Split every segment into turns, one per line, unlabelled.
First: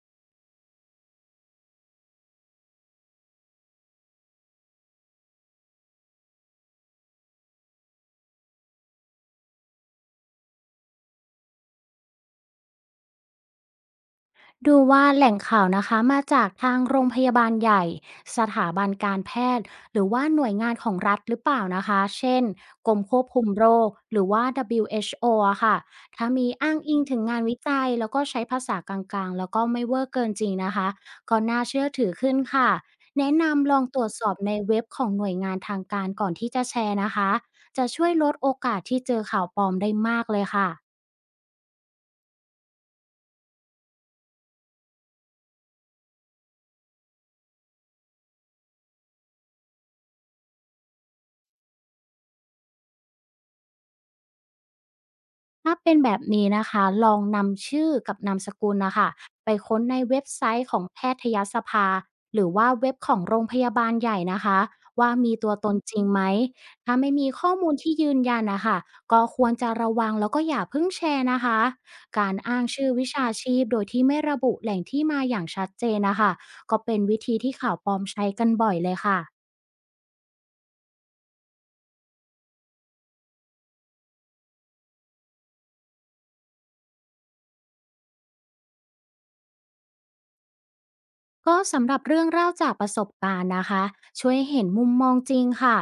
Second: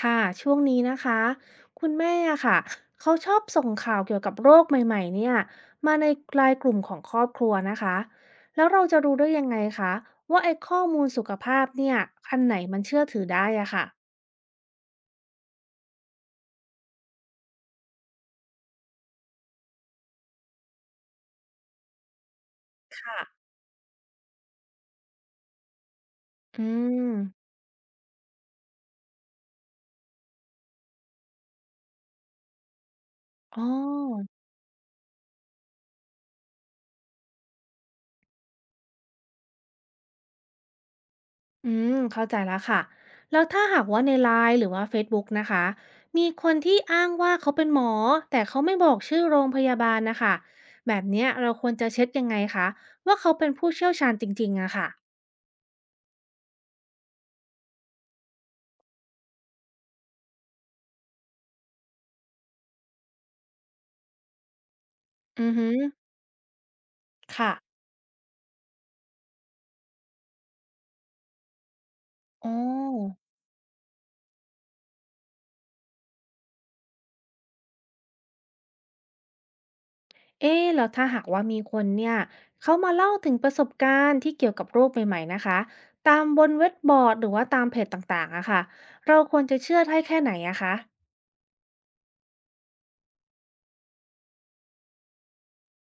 ค่ะช่วงนี้นะคะคุณแม่อะค่ะเขาชอบส่งข่าวเกี่ยวกับโรคใหม่ๆเนี่ยมาในไลน์กลุ่มของครอบครัวนะคะแล้วเราจะรู้ได้ยังไงคะว่าไอ้ข้อมูลสุขภาพเนี่ยอันไหนมันเชื่อถือได้อะค่ะ
ดูว่าแหล่งข่าวนะคะมาจากทางโรงพยาบาลใหญ่สถาบันการแพทย์หรือว่าหน่วยงานของรัฐหรือเปล่านะคะเช่นกรมค
ค่ะ
วบคุมโรคหรือว่า WHO อชโออะค่ะถ้ามี
อื
อ้างอิง
ม
ถึงงานวิจัยแล้วก็ใช้ภาษากลางๆแล้วก็ไม่เวอร์เกินจริงนะคะก็น่าเชื่อถือขึ้นค่ะแนะ
อ๋อ
นำลองตรวจสอบในเว็บของหน่วยงานทางการก่อนที่จะแชร์นะคะจะช่วยลดโอกาสที่เจอข่าวปลอมได้มากเลยค่ะ
อืมเข้าใจแล้วค่ะแล้วถ้าหากว่าใน LINE หรือว่า Facebook นะคะมีคนที่อ้างว่าเขาเป็นหมอแต่เขาไม่บอกชื่อโรงพยาบาลนะคะแบบเนี้ยเราควรจะเช็คยังไงคะว่าเขาเป็นผู้เชี่ยวชาญจริงๆอะค่ะ
ถ้าเป็นแบบนี้นะคะลองนำชื่อกับนามสกุลนะคะไปค้นในเว็บไซต์ของแพทยสภาหรือว่าเว็บของโรงพยาบาลใหญ่นะคะว่ามี
อื
ตั
อ
ว
ฮึ
ตนจริงไหม ถ้าไม่มีข้
ค่ะ
อมูลที่ยืนยันนะคะก็ควรจะระวังแล้วก็อย่าเพิ่งแชร์นะคะ การ
อ๋
อ้างชื่อวิ
อ
ชาชีพโดยที่ไม่ระบุแหล่งที่มาอย่างชัดเจนนะคะก็เป็นวิธีที่ข่าวปลอมใช้กันบ่อยเลยค่ะ
เอ๊ะแล้วถ้าหากว่ามีคนเนี่ยเขามาเล่าถึงประสบการณ์ที่เกี่ยวกับโรคใหม่ๆนะคะตามบนเว็บบอร์ดหรือว่าตามเพจต่างๆอะค่ะเราควรจะเชื่อได้แค่ไหนอะคะ
ก็สำหรับเรื่องเล่าจากประสบการณ์นะคะช่วยเห็นมุมมองจริงค่ะ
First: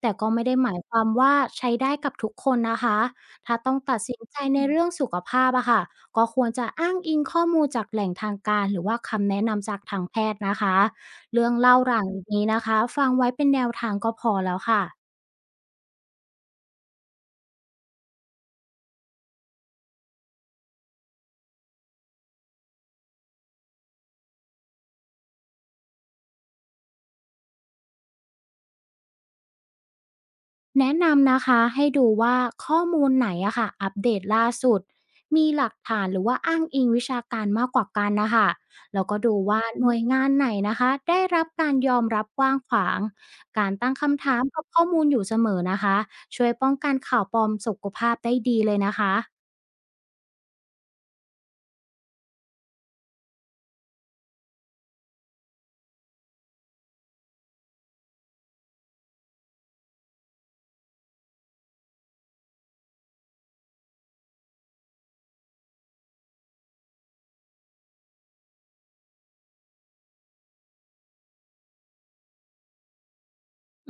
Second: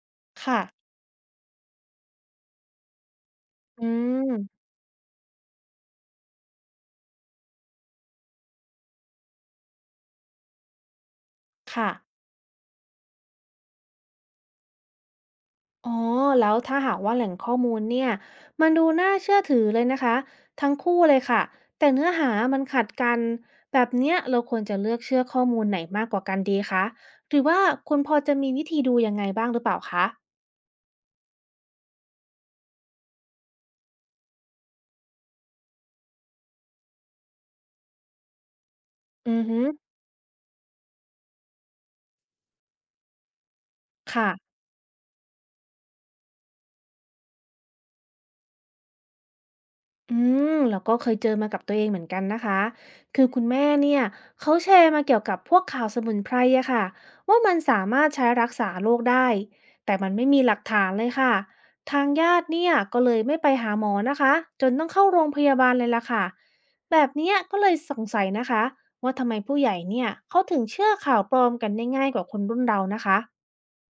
แต่ก็ไม่ได้
ค่ะ
หมายความว่าใช้ได้กับทุกคนนะคะถ้าต้อง
อื
ตัดสินใจใน
ม
เรื่องสุขภาพอะค่ะก็ควรจะอ้างอิงข้อมูลจากแหล่งทางการหรือว่าคำแนะนำจากทางแพทย์นะคะเรื่องเล่า
ค่ะ
หลังนี้นะคะฟังไว้เป็นแนวทางก็พอแล้วค่ะ
อ๋อ แล้วถ้าหากว่าแหล่งข้อมูลเนี่ยมันดูน่าเชื่อถือเลยนะคะทั้งคู่เลยค่ะแต่เนื้อหามันขัดกันแบบเนี้ยเราควรจะเลือกเชื่อข้อมูลไหนมากกว่ากันดีคะหรือว่าคุณพอจะมีวิธีดูยังไงบ้างหรือเปล่าคะ
แนะนำนะคะให้ดูว่าข้อมูลไหนอะค่ะอัปเดตล่าสุดมีหลักฐานหรือว่าอ้างอิงวิชาการมากกว่ากันนะคะแล้วก็ดู
อือฮึ
ว่าหน่วยงานไหนนะคะได้รับการยอมรับกว้างขวางการตั้งคำ
ค่ะ
ถามกับข้อมูลอยู่เสมอนะคะช่วยป้องกันข่าวปลอมสุขภาพได้ดีเลยนะคะ
อืมเราก็เคยเจอมากับตัวเองเหมือนกันนะคะคือคุณแม่เนี่ยเขาแชร์มาเกี่ยวกับพวกข่าวสมุนไพรอะค่ะว่ามันสามารถใช้รักษาโรคได้แต่มันไม่มีหลักฐานเลยค่ะทางญาติเนี่ยก็เลยไม่ไปหาหมอนะคะจนต้องเข้าโรงพยาบาลเลยล่ะค่ะแบบเนี้ยก็เลยสงสัยนะคะว่าทำไมผู้ใหญ่เนี่ยเขาถึงเชื่อข่าวปลอมกันได้ง่ายกว่าคนรุ่นเรานะคะ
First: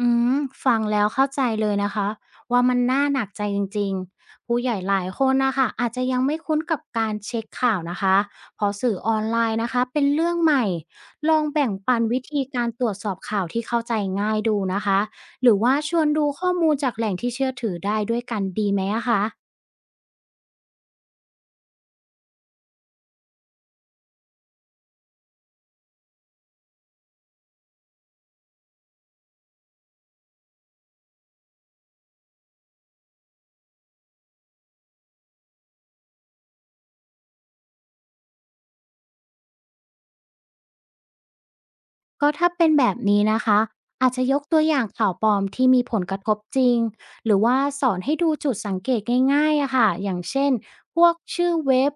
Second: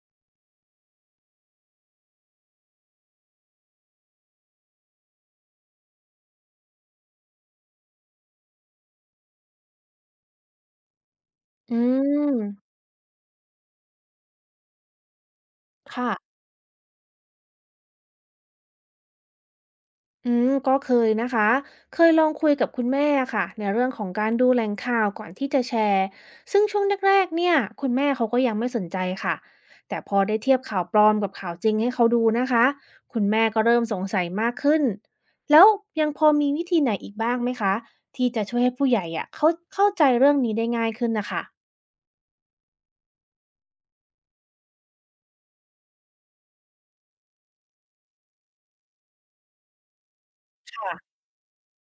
อืมฟังแล้วเข้าใจเลยนะคะว่ามันน่าหนักใจจริงๆผู้ใหญ่หลายคนนะคะอาจจะยังไม่คุ้นกับการเช็คข่าวนะคะเพราะสื่อออนไลน์นะคะเป็นเรื่องใหม่ลองแบ่ง
อื
ปันวิ
ม
ธีการตรวจสอบข่าวที่เข้าใจง่ายดูนะคะหรือว่าชวนดู
ค่ะ
ข้อมูลจากแหล่งที่เชื่อถือได้ด้วยกันดีไหมอะคะ
อืมก็เคยนะคะเคยลองคุยกับคุณแม่ค่ะในเรื่องของการดูแหล่งข่าวก่อนที่จะแชร์ซึ่งช่วงแรกๆเนี่ยคุณแม่เขาก็ยังไม่สนใจค่ะแต่พอได้เทียบข่าวปลอมกับข่าวจริงให้เขาดูนะคะคุณแม่ก็เริ่มสงสัยมากขึ้นแล้วยังพอมีวิธีไหนอีกบ้างไหมคะที่จะช่วยให้ผู้ใหญ่อะเขาเข้าใจเรื่องนี้ได้ง่ายขึ้นนะคะ
ก็ถ้าเป็นแบบนี้นะคะอาจจะยกตัวอย่างข่าวปลอมที่มีผลกระทบจริงหรือว่าสอนให้ดูจุดสังเกตง่ายๆอะค่ะอย่างเช่นพวก
ค่ะ
ชื่อเว็บ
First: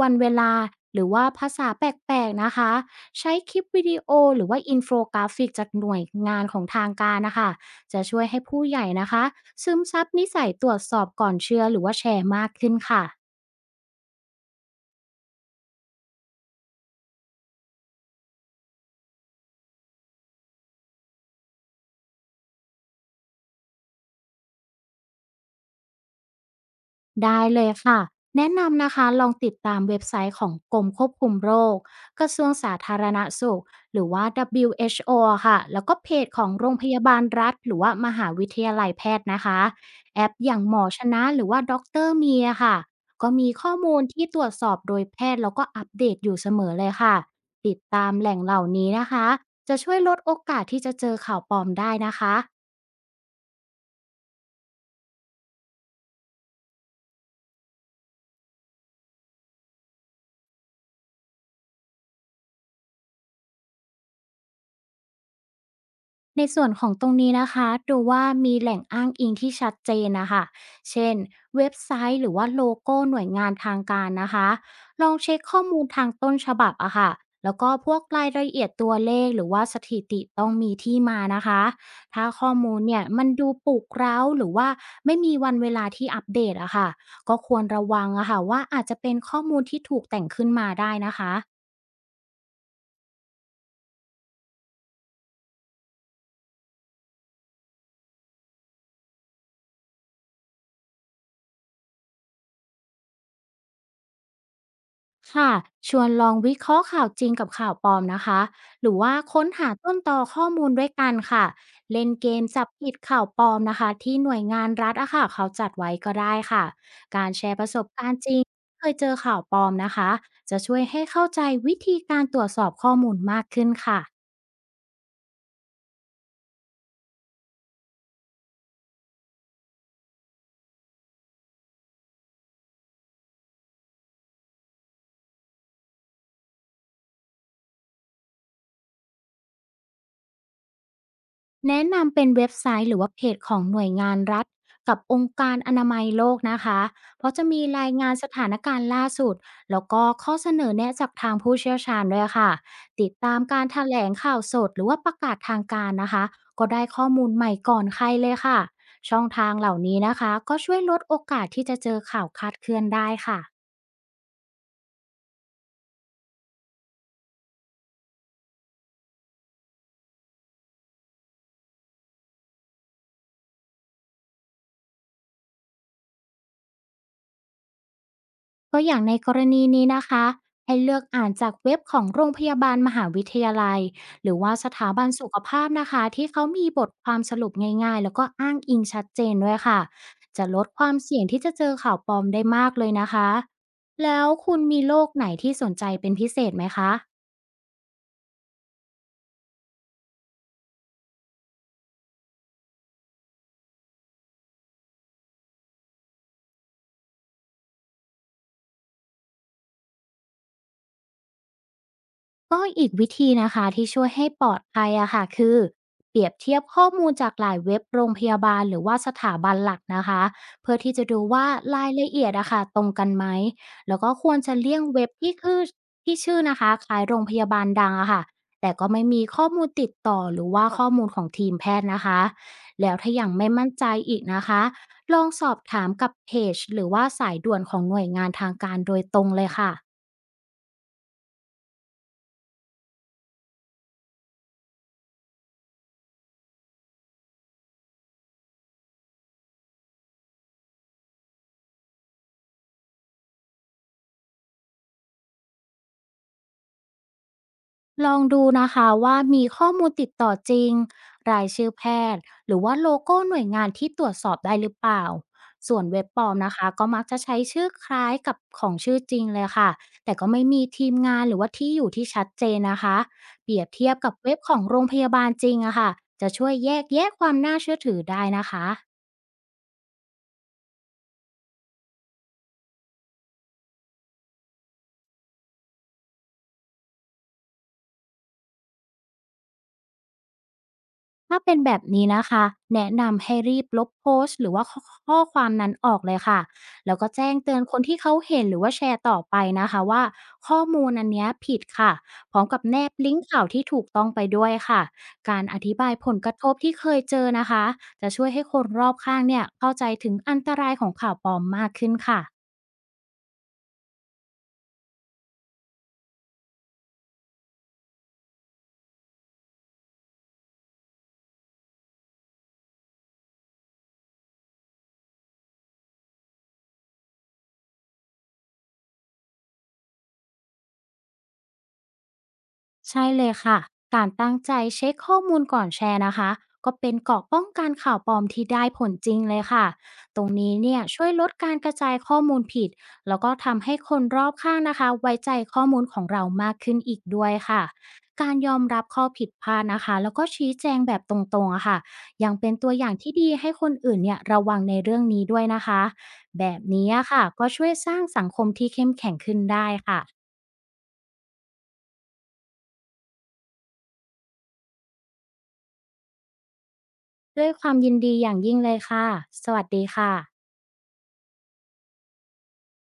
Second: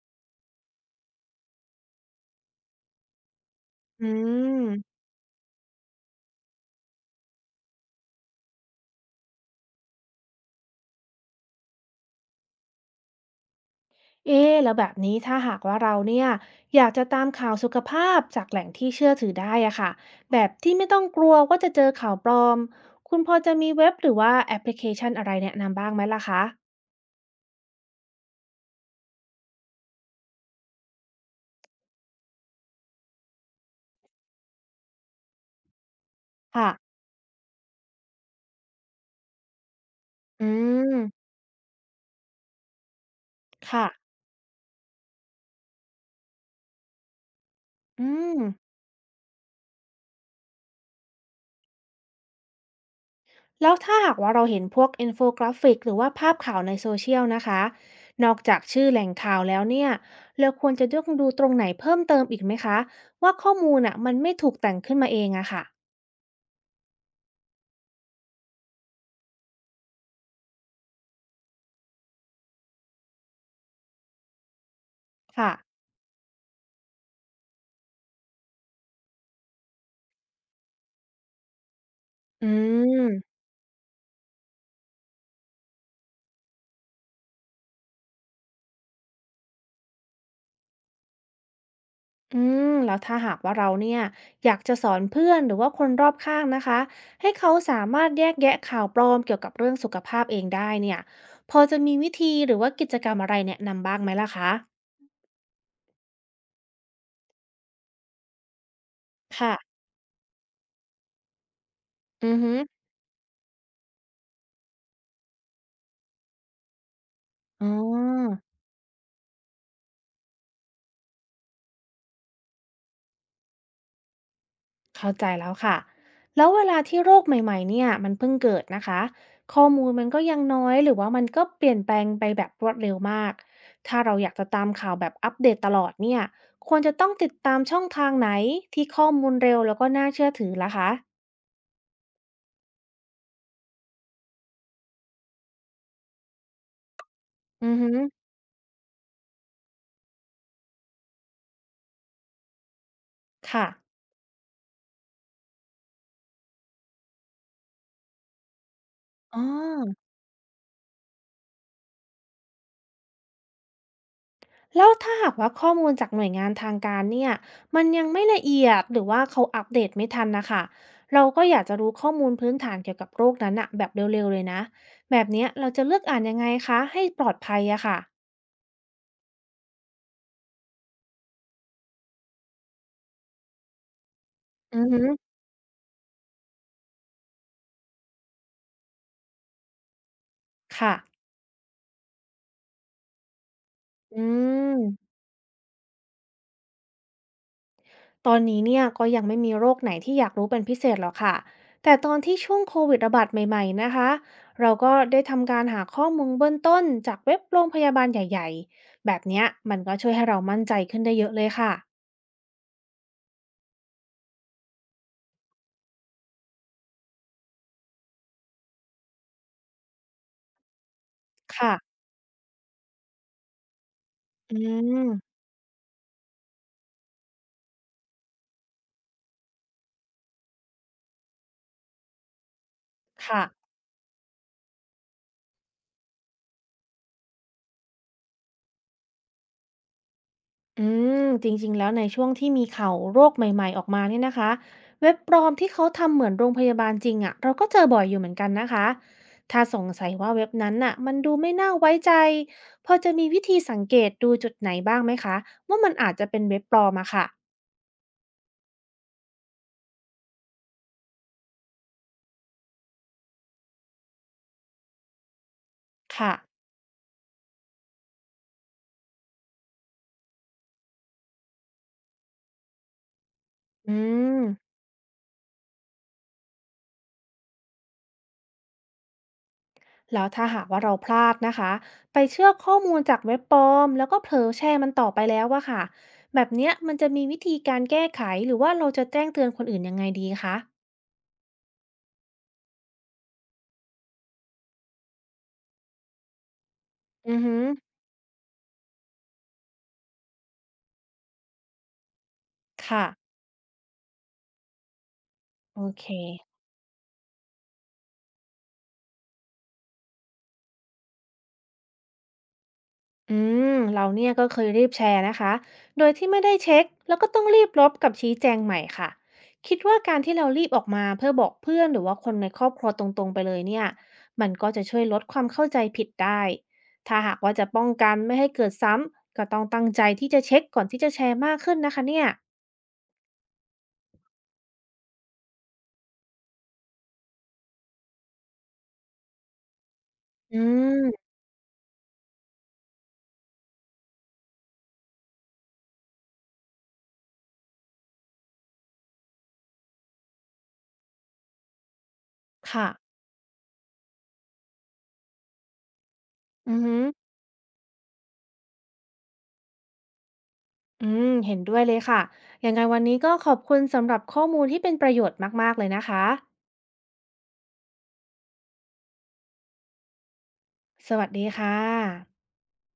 วันเวลาหรือว่าภาษาแปลกๆนะคะใช้คลิปวิดี
อื
โอหรือว่าอินโฟ
ม
กราฟิกจากหน่วยงานของทางการนะคะจะช่วยให้ผู้ใหญ่นะคะซึมซับนิสัยตรวจสอบก่อนเชื่อหรือว่าแชร์มากขึ้นค่ะ
เอ๊ะแล้วแบบนี้ถ้าหากว่าเราเนี่ยอยากจะตามข่าวสุขภาพจากแหล่งที่เชื่อถือได้อะค่ะแบบที่ไม่ต้องกลัวว่าจะเจอข่าวปลอมคุณพอจะมีเว็บหรือว่าแอปพลิเคชันอะไรแนะนำบ้างไหมล่ะคะ
ได้เลยค่ะแนะนำนะคะลองติดตามเว็บไซต์ของกรมควบคุมโรคกระทรวงสาธารณสุขหรือว่า WHO อะค่ะแล้วก็เพจของโร
ค่ะ
งพยาบาลรัฐหรือว่ามหาวิทยาลัยแพทย์นะคะแอป
อื
อย่างหมอชนะ
ม
หรือว่าด็อกเตอร์เมียค่ะก็มีข้อ
ค่ะ
มูลที่ตรวจสอบโดยแพทย์แล้วก็อัปเดตอยู่เสมอเลยค่ะติด
อื
ตามแหล่
ม
งเหล่านี้นะคะจะช่วยลดโอกาสที่จะเจอข่าวปลอมได้นะคะ
แล้วถ้าหากว่าเราเห็นพวกอินโฟกราฟิกหรือว่าภาพข่าวในโซเชียลนะคะนอกจากชื่อแหล่งข่าวแล้วเนี่ยเราควรจะต้องดูตรงไหนเพิ่มเติมอีกไหมคะว่าข้อมูลอ่ะมันไม่ถูกแต่งขึ้นมาเองอะค่ะ
ในส่วนของตรงนี้นะคะดูว่ามีแหล่งอ้างอิงที่ชัดเจนนะคะเช่นเว็บไซต์หรือว่าโลโก้หน่วยงานทางการนะคะลองเช็ค
ค่ะ
ข้อมูลทางต้นฉบับอะค่ะแล้วก็พวกรายละเอียดตัวเลขหรือว่าสถิติต้องมีที่มานะคะถ้า
อื
ข้อมูลเนี่ยมัน
ม
ดูปลุกเร้าหรือว่าไม่มีวันเวลาที่อัปเดตอะค่ะก็ควรระวังอะค่ะว่าอาจจะเป็นข้อมูลที่ถูกแต่งขึ้นมาได้นะคะ
อืมแล้วถ้าหากว่าเราเนี่ยอยากจะสอนเพื่อนหรือว่าคนรอบข้างนะคะให้เขาสามารถแยกแยะข่าวปลอมเกี่ยวกับเรื่องสุขภาพเองได้เนี่ยพอจะมีวิธีหรือว่ากิจกรรมอะไรแนะนำบ้างไหมล่ะคะ
ค่ะชวนลองวิเคราะห์ข่าวจริงกับข่าวปลอมนะคะหรือว่าค้นหา
ค่ะ
ต้นตอข้อมูลด้วยกันค่ะเล่นเก
อือ
ม
ฮึ
จับผิดข่าวปลอมนะคะที่หน่วยงานรัฐอะค่ะเขาจัดไว้ก็ได้ค่ะการแชร์ป
อ๋อ
ระสบการณ์จริงเคยเจอข่าวปลอมนะคะจะช่วยให้เข้าใจวิธีการตรวจสอบข้อมูลมากขึ้นค่ะ
เข้าใจแล้วค่ะแล้วเวลาที่โรคใหม่ๆเนี่ยมันเพิ่งเกิดนะคะข้อมูลมันก็ยังน้อยหรือว่ามันก็เปลี่ยนแปลงไปแบบรวดเร็วมาก ถ้าเราอยากจะตามข่าวแบบอัปเดตตลอดเนี่ยควรจะต้องติดตามช่องทางไหนที่ข้อมูลเร็วแล้วก็น่าเชื่อถือล่ะคะ
แนะนำเป็นเว็บไซต์หรือว่าเพจของหน่วยงานรัฐกับองค์การอนามัยโลกนะคะ เพราะจะมี
อือ
รา
ฮึ
ยงานสถานการณ์ล่าสุดแล้วก็ข้อเสนอแนะจากทางผู้เชี่ยวชาญด้วยค่ะ ติดตามกา
ค่ะ
รแถลงข่าวสดหรือว่าประกาศทางการนะคะก็ได้ข้อมูลใหม่ก่อนใครเลยค่ะ ช่อง
อ๋
ทางเหล่านี้
อ
นะคะก็ช่วยลดโอกาสที่จะเจอข่าวคลาดเคลื่อนได้ค่ะ
แล้วถ้าหากว่าข้อมูลจากหน่วยงานทางการเนี่ยมันยังไม่ละเอียดหรือว่าเขาอัปเดตไม่ทันนะคะเราก็อยากจะรู้ข้อมูลพื้นฐานเกี่ยวกับโรคนั้นอะแบบเร็วๆเลยนะแบบเนี้ยเราจะเลือกอ่านยังไงคะให้ปลอดภัยอะค่ะ
ก็อย่างในกรณีนี้นะคะให้เลือกอ่านจากเว็บของโรงพยาบาลมหาวิทยาลัยหรือว่าส
อือ
ถา
ฮึ
บันสุขภาพนะคะที่เขามีบทความสรุปง่ายๆแล้วก็อ้างอิงชัดเจนด้วยค่ะจะลดควา
ค่ะ
มเสี่ยงที่จะเจอข่าวปลอมได้มากเลยนะคะแล้
อื
วคุณมีโร
ม
คไหนที่สนใจเป็นพิเศษไหมคะ
ตอนนี้เนี่ยก็ยังไม่มีโรคไหนที่อยากรู้เป็นพิเศษหรอกค่ะแต่ตอนที่ช่วงโควิดระบาดใหม่ๆนะคะเราก็ได้ทำการหาข้อมูลเบื้องต้นจากเว็บโรงพยาบาลใหญ่ๆแบบเนี้ยมันก็ช่วยให้เรามั่นใจขึ้นได้เยอะเลยค่ะ
ก็อีกวิธีนะคะที่ช่วยให้ปลอดภัยอะค่ะคือเปรียบเทียบข้อมูลจากหลายเว็บโรงพยาบาลหรือว่าสถาบันหลักนะคะเพื่อที่จะดูว่า
ค่ะ
รายละเอียดอะค่ะตรงกันไหมแล้วก็ควร
อื
จะเลี่ยงเว็
ม
บที่ชื่อนะคะคล้ายโรงพยาบาลดังอะค่ะแต่ก็ไม่มีข้อมูลติดต่อหรือว่าข้อมูลของทีมแพทย์นะคะแล้วถ้ายัง
ค่ะ
ไม่มั่นใจอีกนะคะลองสอบถามกับเพจหรือว่าสายด่วนของหน่วยงานทางการโดยตรงเลยค่ะ
อืมจริงๆแล้วในช่วงที่มีข่าวโรคใหม่ๆออกมาเนี่ยนะคะเว็บปลอมที่เขาทำเหมือนโรงพยาบาลจริงอะเราก็เจอบ่อยอยู่เหมือนกันนะคะถ้าสงสัยว่าเว็บนั้นน่ะมันดูไม่น่าไว้ใจพอจะมีวิธีสังเกตดูจุดไหนบ้างไหมคะว่ามันอาจจะเป็นเว็บปลอมอะค่ะ
ลองดูนะคะว่ามีข้อมูลติดต่อจริงรายชื่อแพทย์หรือว่าโลโก้หน่วยงานที่ตรวจสอบได้หรือเปล่าส่วนเว็บปลอ
ค่ะ
มนะคะก็มักจะใช้ชื่อคล้ายกับของชื่อจริงเลยค่ะแต่ก็ไม่มีทีมงานหรือว่าที่อยู่ที่ชัดเจนนะคะเปรียบเทีย
อื
บกับเว็บ
ม
ของโรงพยาบาลจริงอะค่ะจะช่วยแยกแยะความน่าเชื่อถือได้นะคะ
แล้วถ้าหากว่าเราพลาดนะคะไปเชื่อข้อมูลจากเว็บปลอมแล้วก็เผลอแชร์มันต่อไปแล้วอะค่ะแบบเนี้ยมันจะมีวิธีการแก้ไขหรือว่าเราจะแจ้งเตือนคนอื่นยังไงดีคะ
ถ้าเป็นแบบนี้นะคะแนะนำให้รีบลบโพสต์หรือว่าขอข้อความนั้นออกเลยค่ะแล้วก็แจ้
อื
ง
อ
เตื
ฮึ
อนคนที่เขาเห็นหรือว่าแชร์ต่อไปนะคะว่าข้อมูลอันเนี้ยผิดค่ะพร้อมกับแนบ
ค่ะ
ลิงก์ข่าวที่ถูกต้องไปด้วยค่ะการอธิ
โอ
บาย
เค
ผลกระทบที่เคยเจอนะคะจะช่วยให้คนรอบข้างเนี่ยเข้าใจถึงอันตรายของข่าวปลอมมากขึ้นค่ะ
อืมเราเนี่ยก็เคยรีบแชร์นะคะโดยที่ไม่ได้เช็คแล้วก็ต้องรีบลบกับชี้แจงใหม่ค่ะคิดว่าการที่เรารีบออกมาเพื่อบอกเพื่อนหรือว่าคนในครอบครัวตรงๆไปเลยเนี่ยมันก็จะช่วยลดความเข้าใจผิดได้ถ้าหากว่าจะป้องกันไม่ให้เกิดซ้ำก็ต้องตั้งใจที่จะเช็คก่อนที่จะแชร์มากขึ้นนะคะเนี่ย
ใช่เลยค่ะการตั้งใจเช็คข้อมูลก่อนแชร์นะคะก็เป็นเกราะป้องกันข่าวปลอมที่ได้ผลจริงเลยค่ะตรงนี้
อื
เนี่ยช่วยล
ม
ดการกระจายข้อมูลผิดแล้วก็ทำให้คนรอบข้างนะคะไว้ใจข้อมูลของเรามากขึ้นอีกด้วยค่ะการยอมรับข้อผิดพลาดนะคะแล้วก็ชี้แจงแบบตรงๆอะค่ะยังเป็นตัวอ
ค่ะ
ย่างที่ดีให้คนอื่นเนี่ยระวังในเรื่องนี้ด้วยนะคะแบบ
อือ
นี้
หือ
อะค่ะก็ช่วยสร้างสังคมที่เข้มแข็งขึ้นได้ค่ะ
อืมเห็นด้วยเลยค่ะยังไงวันนี้ก็ขอบคุณสำหรับข้อมูลที่เป็นประโยชน์มากๆเลยนะคะ
ด้วยความยินดีอย่างยิ่งเลยค่ะ สวัสดีค่ะ
สวัสดีค่ะ